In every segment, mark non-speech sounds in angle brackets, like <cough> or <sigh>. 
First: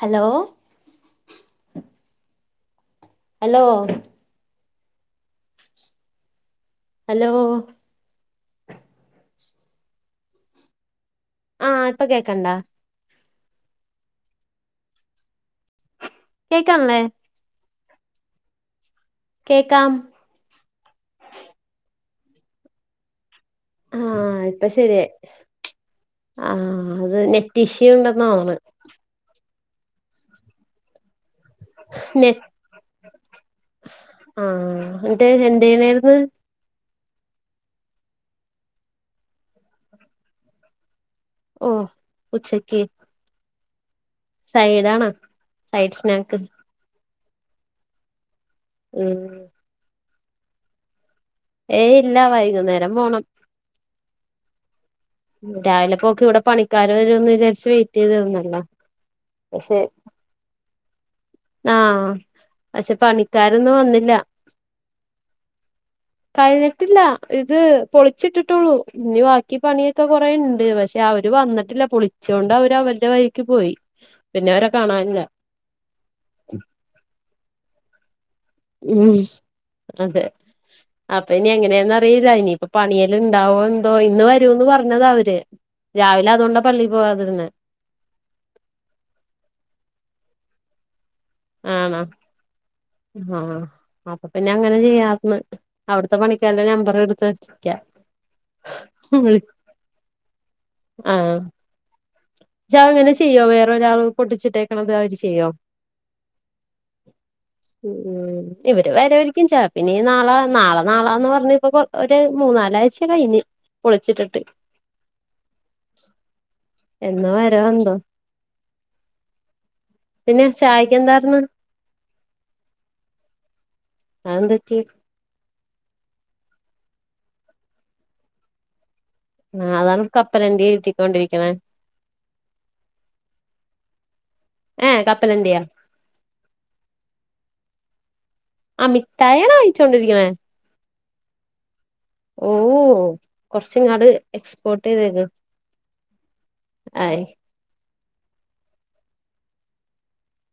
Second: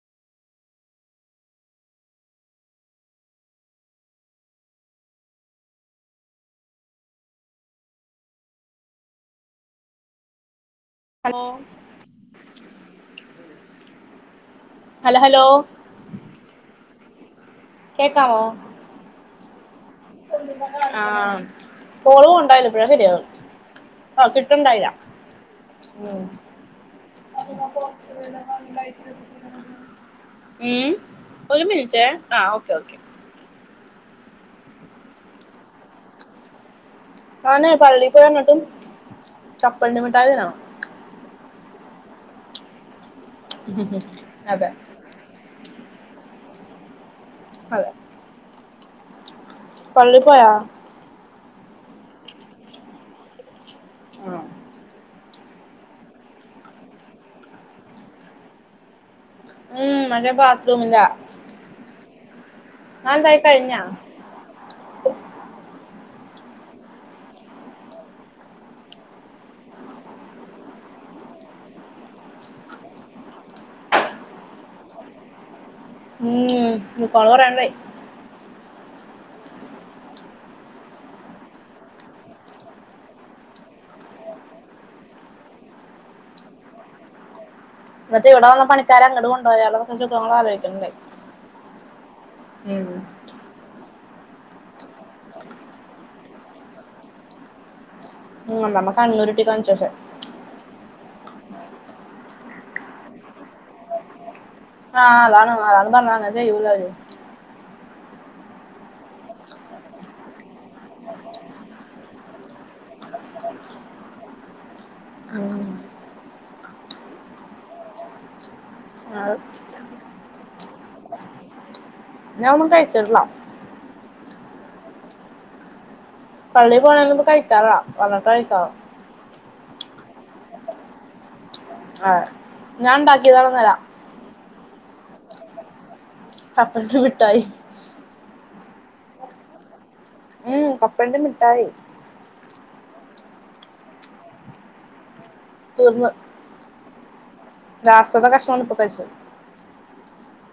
Hello. Hello hello hello ആഹ ഇപ്പൊ കേക്കണ്ടാ ഹല ഹലോ കേക്കണില്ലേ കേക്കാമോ കേക്കാം ആഹ കോള് പോണ്ടായില ഇപ്പഴാ ശരിയാവ് ആഹ ഇപ്പൊ ശരിയായി ഉം ആഹ അത് നെറ്റ് ഇഷ്യു ഉണ്ട് തോന്ന്ണ് ഉം ഒരു മിനിറ്റേ ആ ഓക്കെ ഓക്കെ ആഹ എന്നിട്ട് എന്ത് ചെയ്യ്ണേര്ന്ന് ഞാനെ പള്ളി പോയി വന്നിട്ട് കപ്പലണ്ടി മിട്ടായി തിന്നണ് ഓഹ് ഉച്ചക്ക് <unintelligible> സൈഡാണാ സൈഡ് സ്നാക്ക് അതെ ഉം പള്ളിപോയ ഏയ് ഇല്ല വൈകുന്നേരം പോണം ആഹ രാവിലെ പോക്ക് ഇവിടെ പണിക്കാര് വരുംന്ന് വിചാരിച്ച് വെയിറ്റ് ചെയ്ത് നിന്നല്ലോ ഉം മറ്റേ ബാത്റൂമിന്റെ ആഹ് പക്ഷെ പണിക്കാര് ഇന്ന് കഴിഞ്ഞാ വന്നില്ല <inaudible> കഴിഞ്ഞിട്ടില്ല ഇത് പൊളിച്ചിട്ടിട്ടുള്ളൂ ഇനി ബാക്കി പണി ഒക്കെ കൊറേണ്ട് പക്ഷെ അവര് വന്നിട്ടില്ല പൊളിച്ചോണ്ട് അവര് അവര്ടെ വഴിക്ക് പോയി പിന്നെ അവരെ കാണാനില്ല ഉം <inaudible> ഉം അതെ അപ്പൊ ഇനി എങ്ങനെയെന്ന് അറിയില്ല ഇനിയിപ്പ പണിയെല്ലം ഇണ്ടാവോ എന്തോ ഇന്ന് വരൂന്ന് പറഞ്ഞതാ അവര് രാവിലെ അതോണ്ടാ പള്ളി പോവാതിര്ന്നെ എന്നിട്ട് ഇവിടെ വന്ന പണിക്കാരെ അങ്ങട് കൊണ്ടായാലോന്ന് ആലോയ്ക്കല്ണ്ടായി ആണോ ആഹ് അപ്പൊ പിന്നെ അങ്ങനെ ചെയ്യാര്ന്ന് അവിടുത്തെ പണിക്കാരുടെ നമ്പർ എടുത്ത് വച്ചിക്കാ ഉം അമ്മമ്മ കണ്ണുരുട്ടി കാണിച് പഷെ ആഹ് അത്‌ അങ്ങനെ ചെയ്യോ വേറെ ഒരാൾ പൊട്ടിച്ചിട്ട് ആഹ് അതാണ് അയാളും പറഞ്ഞ് അങ്ങനെ ചെയ്യൂലവര് ഉം ഇവര് വരാരിക്കും ചെലപ്പൊ ഇനി നാളെ നാളെ നാളാന്ന് പറഞ്ഞപ്പൊ കൊ ഒരു മൂന്നാലാഴ്ച കഴിഞ്ഞ് പൊളിച്ചിട്ടിട്ട് ഉം എന്ന് വരു എന്തോ പിന്നെ ചായക്കെന്താര്ന്ന് ഞാൻ ഒന്നും കഴിച്ചിട്ടില്ല അഹെന്തറ്റി? പള്ളി പോണേന് മുമ്പ് കഴിക്കാറില്ല വന്ന്ട്ടാ കഴിക്കാറ് ആ അതാണ് കപ്പലണ്ടി കേറ്റിക്കൊണ്ടിരിക്ക്ണെ ആഹ് ഞാൻ ഇണ്ടാക്കിയതാണ് ഇന്നലെ ഏഹ് കപ്പലണ്ടിയൊ? കപ്പലണ്ടി മിട്ടായി ആഹ് മിട്ടായിയാണാ കഴിച്ചോണ്ടിരിക്കണേ? ഉം കപ്പലണ്ടി മിഠായി ഓഹോ കൊറച്ച് ഇങ്ങാട്ട് എക്സ്പോർട്ട് ചെയ്തേക് തീർന്ന് ആയി ലാസ്റ്റ്ത്തെ കഷ്ണാവാണ് ഇപ്പൊ കഴിച്ചത്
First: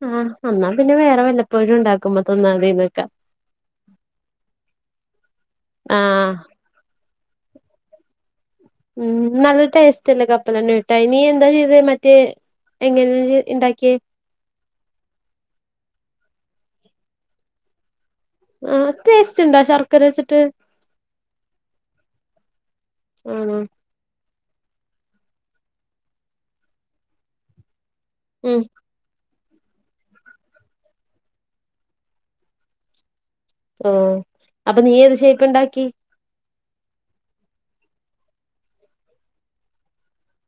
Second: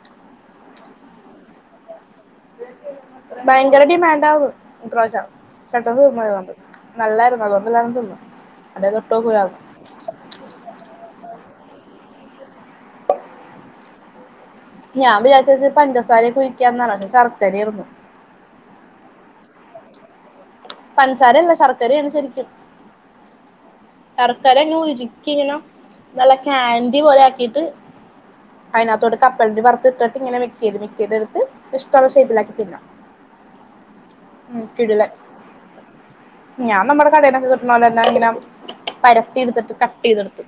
ആഹ് എന്നാ പിന്നെ വേറെ വല്ലപ്പോഴും ഉണ്ടാക്കുമ്പോ തന്നാ മതി ന്നെക്കാ ഭയങ്കര ഡിമാൻസാർന്നു ഇപ്രാവിശ്യം പെട്ടന്ന് തീർന്ന് ആഹ് പോയി അതോണ്ട് നല്ലായിരുന്നു അതോണ്ടെല്ലാരും തിന്ന് ഉം ഇത് നല്ല ടേസ്റ്റ്‌ അല്ലേ കപ്പലണ്ടി മിട്ടായി നീ എന്താ ചെയ്തത് മറ്റേ എങ്ങനെ ഇയ്യ് ഇണ്ടാക്കിയെ? ഞാൻ വിചാരിച്ചത് ഇതില് പഞ്ചസാരയൊക്കെ ഒഴിക്കാന്നാണ് പക്ഷെ ശർക്കരായിരുന്നു ആഹ് ടേസ്റ്റ് ഇണ്ടാ ശർക്കര വെച്ചിട്ട്? പഞ്സാരയല്ല ശർക്കരയാണ് ശരിക്കും ആണോ? ശർക്കര ഇങ്ങനെ ഉരുക്കി ഇങ്ങനെ നല്ല കാൻഡി പോലെ ആക്കിട്ട് ഉം അയിനകത്തോട്ട് കപ്പലണ്ടി വറുത്തിട്ടിട്ട് ഇങ്ങനെ മിക്സ് ചെയത് മിക്സ് ചെയ്ത എടുത്ത് ഇഷ്ടോള്ള ഷേപ്പിലാക്കി തിന്ന ഓ അപ്പൊ നീ ഏത് ഷേപ്പ്ണ്ടാക്കി? ഞാൻ നമ്മടെ കടേന്നൊക്കെ കിട്ട്ണോലന്നെ ഇങ്ങനെ പരത്തി എടുത്തിട്ട് കട്ട് ചെയ്തെടുത്തു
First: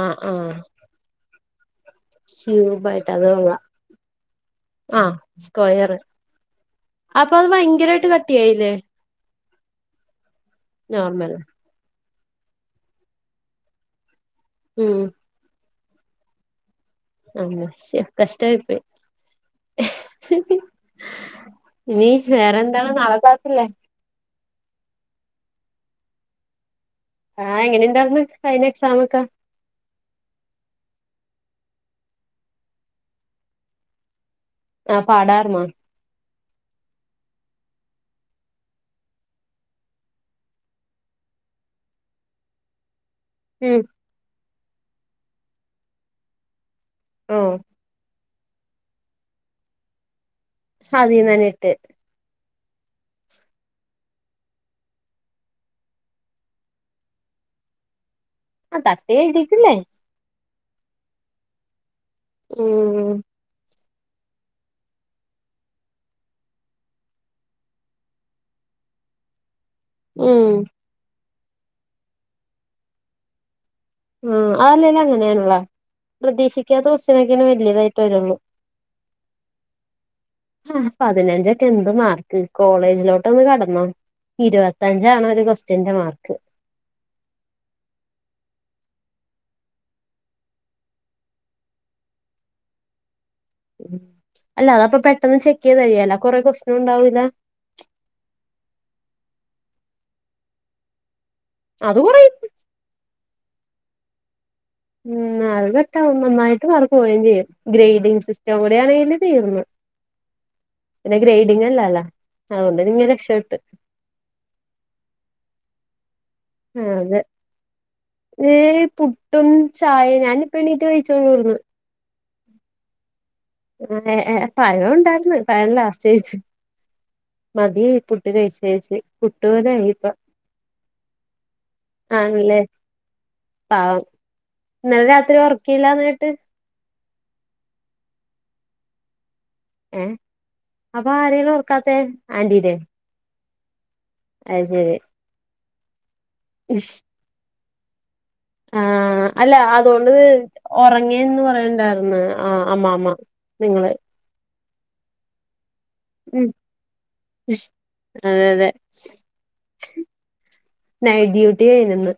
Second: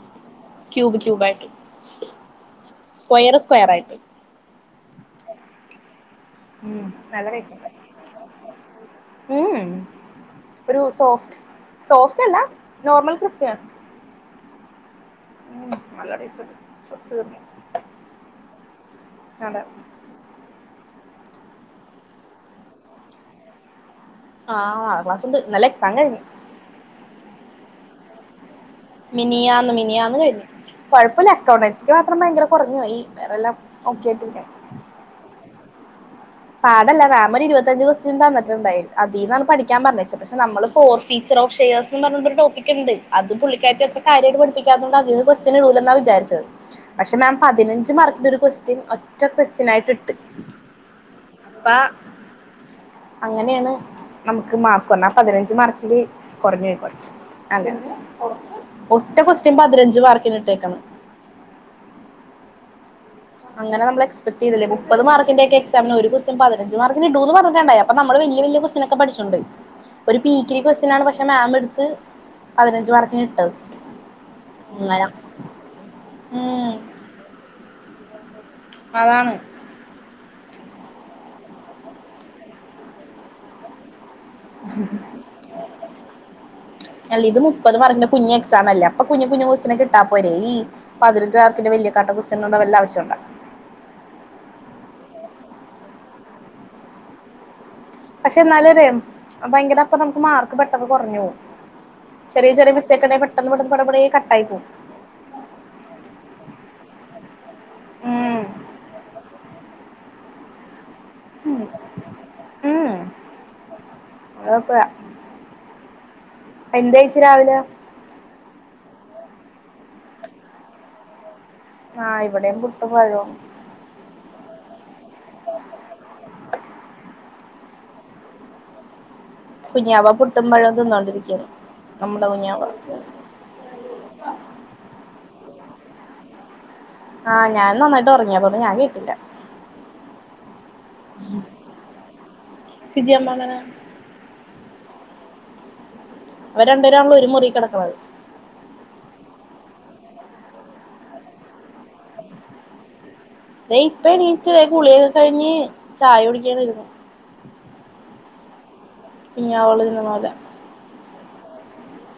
ആഹ് ആഹ് ക്യൂബ് ക്യൂബായിട്ട് ക്യൂബായിട്ട് സ്ക്വയർ അതുകൊള്ളാം സ്ക്വയർ ആയിട്ട് ആഹ് സ്ക്വയർ ഉം നല്ല അപ്പം അത് ടേസ്റ്റുണ്ട് ഭയങ്കരായിട്ട് കട്ടി ആയില്ലേ? ഉം ഒരു നോർമൽ സോഫ്റ്റ് സോഫ്റ്റല്ല നോർമൽ ക്രിസ്പിനെസ്സ് ഉം ഉം നല്ല ടേസ്റ്റ്ണ്ട് സത്യമായിട്ടും തന്നെ ച്ചെ കഷ്ട്ടായിപോയി അതെ ഇനി വേറെന്താ നാളെ ക്ലാസ്സില്ലേ? ആ നാളെ ക്ലാസ്ണ്ട് ഇന്നലെ എക്സാം കഴിഞ്ഞു ആഹ് എങ്ങനെ ഇണ്ടായിര്ന്ന്? കഴിഞ എക്സാമ് മിനിയാന്ന് മിനിയാന്ന് കഴിഞ് കൊഴപ്പല്ല അക്കൗണ്ടൺസിക്ക് മാത്രം ഭയങ്കര കൊറഞ്ഞോയി വേറെല്ലാം ഓക്കെ ആയിട്ടിരിക്ക്ണ് ആ പാടായിരുന്നോ? പാടല്ല മാം ഒര് ഇരുപത്തഞ്ച് കൊസ്റ്റ്യൻ തന്നിട്ടുണ്ടായിരുന്നു അതീന്നാണ് പഠിക്കാൻ പറഞ്ഞേച്ചേ പക്ഷെ നമ്മള് ഫോർ ഫീച്ചർ ഓഫ് ഷെയേസ് ന്നും പറഞ്ഞോണ്ട് ഒരു ട്ടോപ്പിക്ക്ണ്ട് അതു ഉം പുള്ളികാരിക്ക് അത്ര കാര്യമായിട്ട് പഠിപ്പികാത്തോണ്ട് അതീന്നു കൊസ്റ്റിയൻ ഇടൂല എന്നാ വിചാരിച്ചത് പക്ഷേ മാം ഓഹ് പതിന ഞ്ച് മാർക്കിന്റെ ഒരു ക്വസ്റ്റൻ ഒറ്റ ക്വസ്റ്റ്യനായിട്ടു ഇട്ട് അതീന്നന്നെ അപ്പ ഇട്ട് അങ്ങനെയാണ് നമുക്ക് മാർക്ക് വന്ന പതിനഞ്ചു മാർക്കില് കുറഞോയി കുറച്ചു അതനെ ആഹ് തട്ടി ഒറ്റ കൊസ്റ്റൻ എഴുതിട്ടില്ലേ പതിനഞ്ച് മാർക്കിനിട്ടേക്കണ് ഉം.. അങ്ങന നമ്മൾ എക്സപ്റ്റെയ്തില്ല മുപ്പത് മാർകിന്റെകെ എക്സാമിന് ഒരു കോസ്റ്റിൻ പതിനഞ്ച് മാർക്കിന് ഇടുന്നു പറഞ്ഞിട്ടുണ്ടായെ അപ്പം നമ്മള് വല്യ വല്യ കോസ് അങ്ങനെയൊക്കെ പഠിച്ചിണ്ട് മം ഒരു പീക്കിരി ക്വസ്റ്റിനാണ് പക്ഷെ മാം എടുത്ത് പതിനഞ്ച് മാർക്കിന്‌ ഇട്ടത് ഉം അതല്ലേലും അങ്ങനെ അങ്ങനെയാണെടാ ഉം പ്രതീക്ഷിക്കാത്ത കോസ്റ്റിനൊക്കെയാണ് വലുത് തരുള്ളൂ അതാണ് ആഹ് പതിനഞ്ചൊക്കെ എന്ത് മാർക്ക് കോളേജിലോട്ടുന്നു കടന്നൊ ഇരുപത്തഞ്ചാണ് ഒരു ക്വസ്റ്റ്യന്റെ മാർക്ക് അല്ല ഇത് മുപ്പത് മാർക്കിന്റെ കുഞ്ഞു എക്സാം അല്ലേ അപ്പൊ കുഞ്ഞു കുഞ്ഞു കോസ്റ്റിനൊക്കെ ഇട്ടാ പോരെ ഇ, അപ്പ പതിനഞ്ചു മാർക്കിന്റെ വല്യ കാട്ട <unintelligible> വല്ല ആവശ്യോണ്ട ഉം അല്ല അതപം പെട്ടെന്ന് ചെക്കയ്ത് കഴിയാലൊ കൊറെ കോസ്റ്റിനും ഉണ്ടാവൂല പക്ഷെ എന്നാലും ഒര് ഭയങ്കര അപ്പൊ നമുക്ക് മാർക്ക് പെട്ടെന്ന് കൊറഞോഉം അത് കൊറയും ചെറിയ ചെറിയ മിസ്റ്റെക് ഉണ്ടെൽ പെട്ടന്നു പെട്ടെന്ന് പടെ പടെ കട്ടായി പോവും ഉം അതൊക്കെ നന്നായിട്ട് മാർക്ക് പോവേം ചെയ്യും ഗ്രേഡിങ് ഉം സിസ്റ്റം കൂടെ ആണെൽ തീർന്നു പിന്നെ ഗ്രൈഡിങ് അല്ലാലേ അതുകൊണ്ട് ഞാൻ രക്ഷപ്പെട്ട് ഓക്കേ യെന്തഴ്ച്ച് രാവിലെ ഇ പുട്ടും ചായയും ഞാനിപ്പൊ എണ്ണീറ്റ് കഴിച്ചോളുവിടുന്ന് ആഹ് ഇവിടെയും പുട്ടും പഴവാ ഇവിടെ എ എ പഴം ണ്ട്ടായിരുന്നു പഴം ലാസ്റ്റ്ഴിച് മതിയായി പുട്ട് കഴിച് കഴിച് പുട്ടുപോലെ കുഞ്ഞാവ പുട്ടും പഴൊക്കെ തിന്നോണ്ടിരിക്കാണ് നമ്മുടെ കുഞ്ഞാവ ആഹു ഇന്നലെ രാത്രി ഒറകീലാന്നേട്ട് ആഹ് ഞാൻ നന്നായിട്ട് ഉറങ്ങി അപ്പ ഞാൻ കേട്ടില്ല ഏഹ് അപ്പ ആരെയാണ് ഒറക്കാത്തെ ആന്റീനെ ഇജ്ജ് എന്താ ങ്ങനേ അഹ് ശരി അവരണ്ടേരാണള്ളോ ഒരു മുറി കിടക്കുന്നത് ആ അല്ല അതുകൊണ്ട് ഉറങ്ങേന്ന് പറയണ്ടായിന്ന് ആഹ് അമ്മ അമ്മ തേ ഇപ്പ എണീറ്റ് കുളിയൊക്കെ കഴിഞ്ഞ് ചായ ഉം കുടിക്കൻ വരുന്നു അതെ അതെ <unintelligible> പോല നൈറ്റ് ഡ്യൂട്ടിയെ നിന്ന്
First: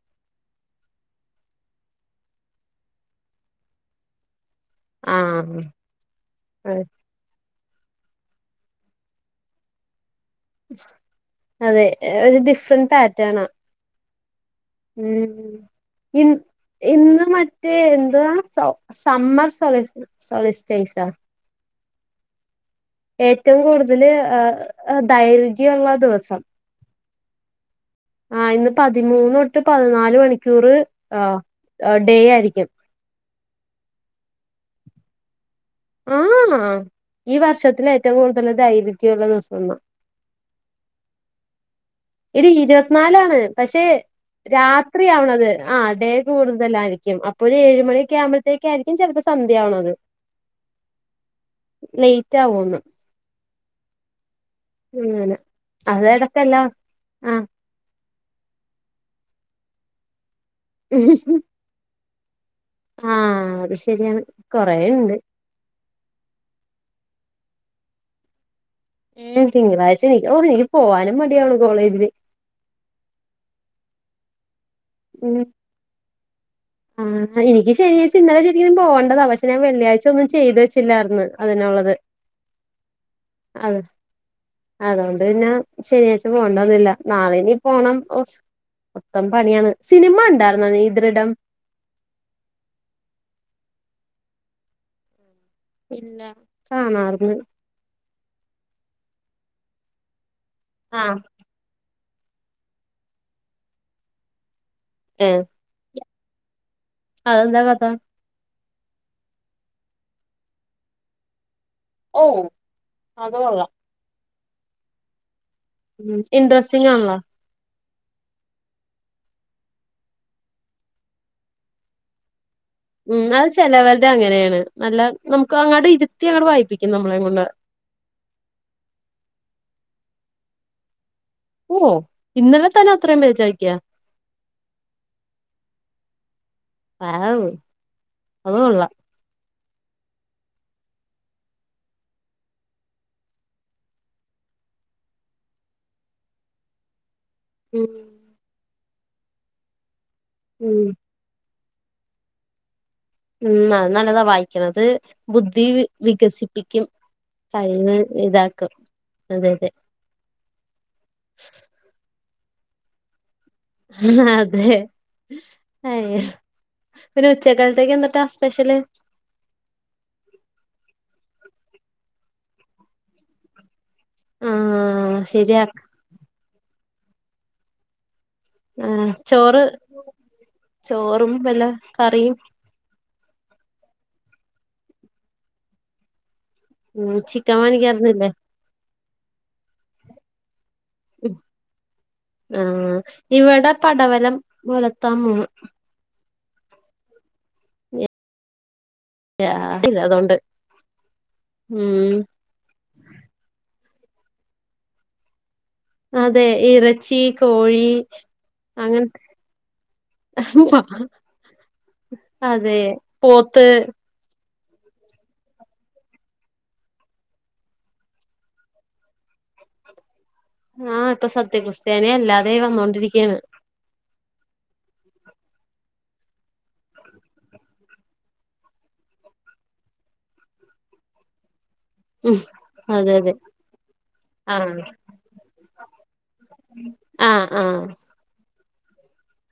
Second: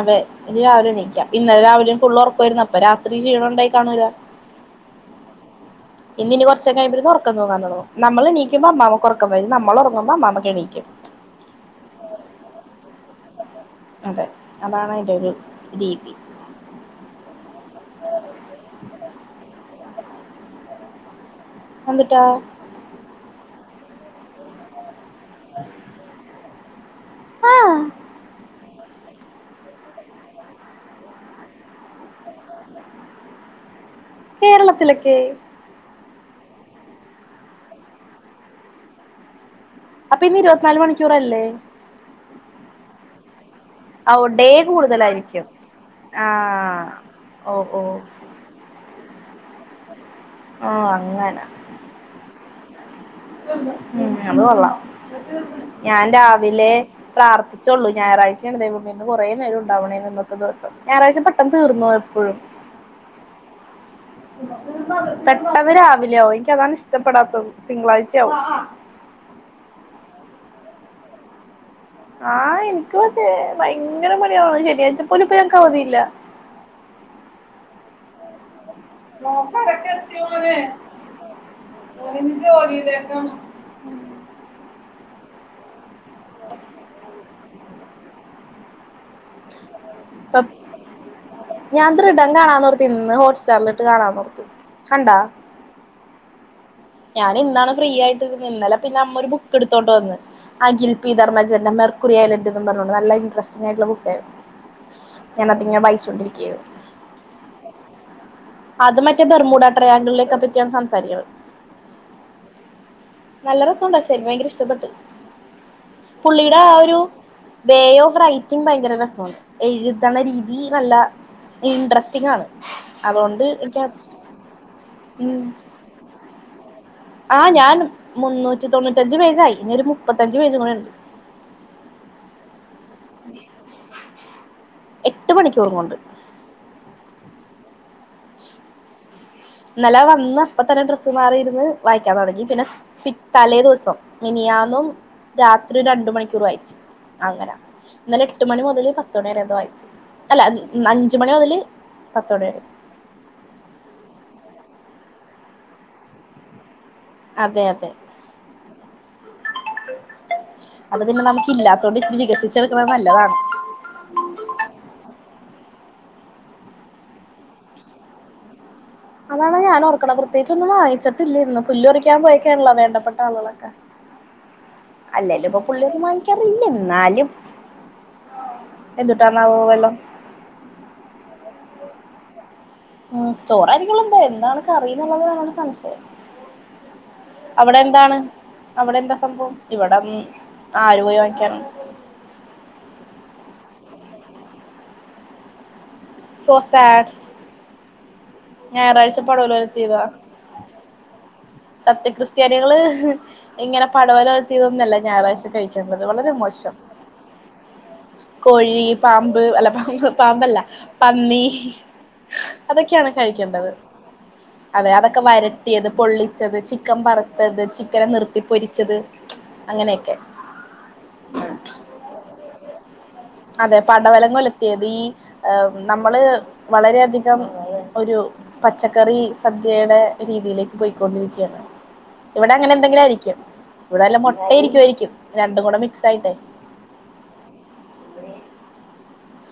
അതെ ഇത് രാവിലെ എണീക്കാം ഇന്നലെ രാവിലെയും പുള്ളള് ഉറക്കവായിരുന്നു അപ്പൊ രാത്രി ക്ഷീണംണ്ടായി കാണൂലാ ആ ഇന്ന്നി കൊറച്ചൊക്കെ കഴിയുമ്പോഴത് ഉറക്കം തൂങ്ങാൻതൊടങ്ങും നമ്മള് നീക്കുമ്പ മ്മാമക്ക് ഒർക്കം വരു നമ്മള് ഉറങ്ങുമ്പ മ്മാ മ അതെ ഒരു ഡിഫറന്റ് പാറ്റേണാ അതെ അതാണ് അതിൻന്റെറെ ഉം ഒരു രീതി ഇ ഇന്ന് മറ്റേ എന്തവാ സ സമ്മർ സളി സൊളിസ്റ്റേസാ അതെന്തൂട്ടാ ഏറ്റവും കൂടുതൽ ദൈർഘ്യമുള്ള ദിവസം ആഹ് ആഹ് ഇന്ന് പതിമൂന്ന് തൊട്ട് പതിനാല് മണിക്കൂർ ഡേ ആയിരിക്കും കേരളത്തിലൊക്കെ ആഹ് ഈ വർഷത്തില ഏറ്റവും കൂടുതൽ ദൈർഗ്യം ഉള്ള ദിവസന്ന അപ്പൊ ഇന്ന് ഇരുപത്തിനാല് മണിക്കൂറല്ലേ എടി ഇരുപത്തിനാല ആണ് പക്ഷെ ഓ ഡേ കൂടുതലായിരിക്കും രാത്രിയാവണത് ആഹ് ഡേ ആഹ് കൂടുതലായിരിക്കും അപ്പൊ ഓ ഒരു ഓ ഏഴുമണിയൊക്കെ ആകുമ്പൾ ഇക്ക ആയിരിക്കും ചിലപ്പോ സന്ധ്യയാണത് ഓഹ് അങ്ങനെ ലേറ്റ് ആവുന്നു ഉം അത് കൊള്ളാം അങ്ങനെ ഞാൻ അത് എടക്കല്ല രാവിലെ പ്രാർ ആഹ് ച്ചോള്ളു ഞായറാഴ്ചയാണ് ദേവിന്ന്റേ നേം ഉണ്ടാവണേ ഇന്നത്തെ ദിവസം ഞായറാഴ് പട്ട തീർന്നു എപ്പോഴും ആഹ് അത് ശരിയാണ് കൊറേണ്ട് പെട്ടെന്ന് രാവിലെയ ആവും എനിക്ക് അതാണ് ഇഷ്ടപ്പെടാത്തത് തിങ്കളാഴ്ചയാവും ഉം തിങ്കളാഴ്ച എനിക്ക് എനിക്ക് പോവാനും മടിയാവുണ് കോളേജില് ആഹ് എനിക്ക് മതേ ഭയങ്കര മടിയാണ് ശനിയാഴ്ച പോലും ഇപ്പൊ ഉം ഞനക്ക് അവധിയില്ല ആഹ് എനിക്ക് ശനിയാഴ്ച ന്നല ശരിക്കലും പോകണ്ട പക്ഷെ ഞാൻ വെള്ളിയാഴ്ച ഒന്നും ചെയ്ത് വെച്ചില്ലായിന്ന് അതിനുള്ളത് ഓന് ജോലിയിലേക്കാണ് അത അതുകൊണ്ട് പിന്നെ ശനിയാഴ്ച്ച പോകണ്ട ഒന്നില്ല നാളിനീ പോണം മൊത്തം പണിയാണ് സിനിമ ഉണ്ടായിരുന്ന നീ ഈ ദ്രടം ഞാൻ ദൃടം കാണാന്ന്ർത്തി ഇന്ന് ഹോട്ട് സ്റ്റാറിലിട്ട് കാണാന്ന്ർത്തി കണ്ടാ ല്ലാ ഞാൻ ഇന്നാണ് ഫ്രീ ആയിട്ടിന്നത് ഇന്നലെ പിന്നെ അമ്മ ഒരു ബുക്ക് എടുത്തോണ്ട് വന്ന് അഖിൽ ആഹ് പിധർമ്മജന്റെ കുറിയയലൻ്റ് എന്ന് പറഞ്ഞോണ്ട് നല്ല ഇൻടറ്രസ്റ്റിംഗ ആയിട്ടുള്ള ബുക്കായിരുന്നു ഏഹ് ഞാനതിങ്ങനെ വായിച്ചുകൊണ്ടിരിക്കുകയാണ് അതെന്താ കഥ അത് മറ്റേ ബെർമൂടാട്രയാങ്കിളിലേക്കെ പറ്റിയാണ് സംസാരിക്കുന്നത് ഓ അത് നല്ല കൊള്ളാം രസണ്ടാ ശരി ഭയങ്കര ഇഷ്ടപ്പെട്ട് പുള്ളീടെ ആ ഇൻട്രസ്റ്റിംഗ് ഒരു ആണല്ലോ വേ ഓഫ് റൈറ്റിങ് ഭയങ്കര രസമാണ് എഴുതണ രീതി നല്ല ഇൻട്രസ്റ്റിംങ്ങാണ്. ഉം അത് ചെിലവരുടെ അങ്ങനെയാണ് നല്ല നമുക്ക് അങ്ങട്ട് ഇരുത്തി അങ്ങട്ട് വായിപ്പിക്കും നമ്മളെ കൊണ്ട് ആഹ്ഞൻ മുന്നൂറ്റി തൊണ്ണൂറ്റഞ്ച് പേജയി ഇനി ഒരു മുപ്പത്തഞ്ച് പേജും കൂടെ ഉണ്ട്. ഉവോ ഇന്നലെ തന്നെ അത്രയും പേജാക്ക്യ എട്ട് മണിക്കൂറും കൊണ്ട് ആഹ് അതുകൊള്ളാ ഇന്നല വന്ന് അപ്പതന്നെ ഡ്രസ്സ്മാറിയിരുന്ന് വായിക്കാൻ തൊടങ്ങി പിന്നെ പിറ്റ തലേദിസം മിനിയാന്നും രാത്രി രണ്ട് മണിക്കൂർ വായിച്ച് അങ്ങനാ ഉം ഇന്നല എട്ടുമണി മുതല് പത്തുമണിവരെക്കൊ വായിച്ചു അല്ല ഉം അഞ്ചുമണി മെതല് പത്തുമണിവരെ ഉം അത് നല്ലതാ വായിക്കണത് ബുദ്ധി വിക വികസിപ്പിക്കും അതെ അതെ കഴിവ് ഇതാക്കും അതെയതെ അത് പിന്നെ നമക്കില്ലാത്തതോണ്ട് ഇത്തിരി വികസിച്ചെട്ക്ക്ണെ നല്ലതാണ് ആഹ് അതേ അയോ പിന്നെ ഉച്ചക്കെൽത്തേക്കെന്തൂട്ടാ സ്പെഷെല് അതാണ് ഞാനോർക്ക്ണ പ്രത്യേക്ച്ചൊന്നും വാങ്ങിച്ചിട്ടില്ല ഇന്ന് പുല്ല് പറിയ്ക്കാൻ പോയേക്ക്യാണല്ലോ വേണ്ടപ്പെട്ട ആള്കളൊക്കെ ആഹ് അല്ലേലുപ്പൊ ശരിയാ പുള്ളിയൊന്നും വാങ്ങിയ്ക്കാറില്ലെന്നാലും ആഹ് ചോറ് ചോറും പെന്നെ കറിയും ഉം ചോറായ്രിക്കാെള്ളെന്തായാലും ന്താണ് കറീന്നുള്ളതാണൊരു സംശയം ഉം ചിക്കൻ അവ്ടെന്താണ് വാങ്ങിക്കായിരുന്നില്ലേ അവ്ടെ എന്താ സംഭവം ഇവടം ആര് പോയ് വാങ്ങിക്ക്യാനാണ് ആഹ് ഇവെടെ പടവലം ഒലത്താമോ സൊ സാഡ്സ് ഞായറാഴ്ച്ച ഇല്ല പടവലോൽത്തീതാ അതുകൊണ്ട് ഉം സത്യക്രിസ്ത്യാനികെള് ഇങ്ങെനെ പടവല ഒൽത്തീതൊന്നുല്ല ഞായറാഴ്ച്ച കഴി അതെ ഇറച്ചീ കോഴീ കോഴീ പാമ്പ് അല്ല പാമ്പ് പാമ്പല്ല പന്നി അതെ അതൊക്കെയാണ് പോത്ത് കഴിക്കെണ്ടെത് അതെ അതൊക്കെ വരട്ടി അത് പൊള്ളി ച്ച ഒത് ചിക്കൻ വറ്ത്തത് ചിക്കനെ നിർത്തി പൊരിച്ചത് അങ്ങനെയെക്കെ ആഹ് ഇപ്പ സത്യക്രിസ്ത്യാനിയെല്ലാതേയ് വന്നോണ്ടിരിക്ക്യാണ് അതെ പടവലങ്ങ ഒലെത്തിയെത് ഈ നമ്മള് വളരെ അധികം ഒരു പച്ചക്കറി സദ്യേടെ രീതിയിലേക്ക് പാെയ്ക്കൊണ്ടിരിക്ക്യാണ് ഉം ഇവടെ അങ്ങനെ അതെ അതെ എന്തെങ്കിലായ്രിക്കും ഇവിടെ വല്ല മാെട്ടേ ആഹ് ഇരിക്ക്യുവായ്രിക്ക്യും രണ്ടും കൂടെ മിക്സായ്ട്ടേ ആഹ് ആഹ്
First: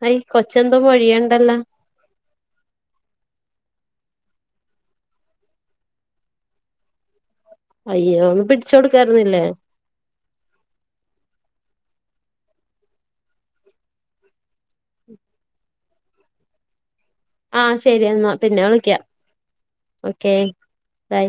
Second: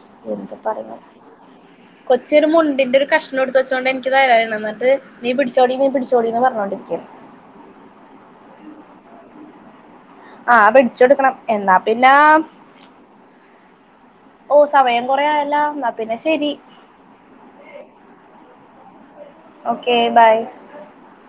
ഹയ് കൊച്ചെന്തോ മൊഴിയ്ൻണ്ടല്ലാ കൊച്ച് ഒര് മുണ്ടിൻ്റെരു കഷ്ണം ഇട്ത്ത്‌വച്ചോണ്ട് എനിയ്ക്ക് തരായ്ര്ന്ന് ന്നെട്ട് നീ പിട്ച്ചോടി നീ പിട്ച്ചോടീന്ന് പർഞ്ഞോണ്ടിരിയ്ക്കാണ് അയ്യോ ഒന്ന് പിടിച്ചൊട്ക്കായ്ര്ന്നില്ലേ ആഹ് പിട്ച്ചാെട്ക്കണം എന്നാ പിന്നാ ഓഹ് സമയം കൊറേയായല്ലാ ന്നാ പിന്നെ ശരി ആഹ് ശരി എന്നാ പിന്നെ വിളിക്കാം ഓക്കെ ബൈ ഓക്കേ ബൈ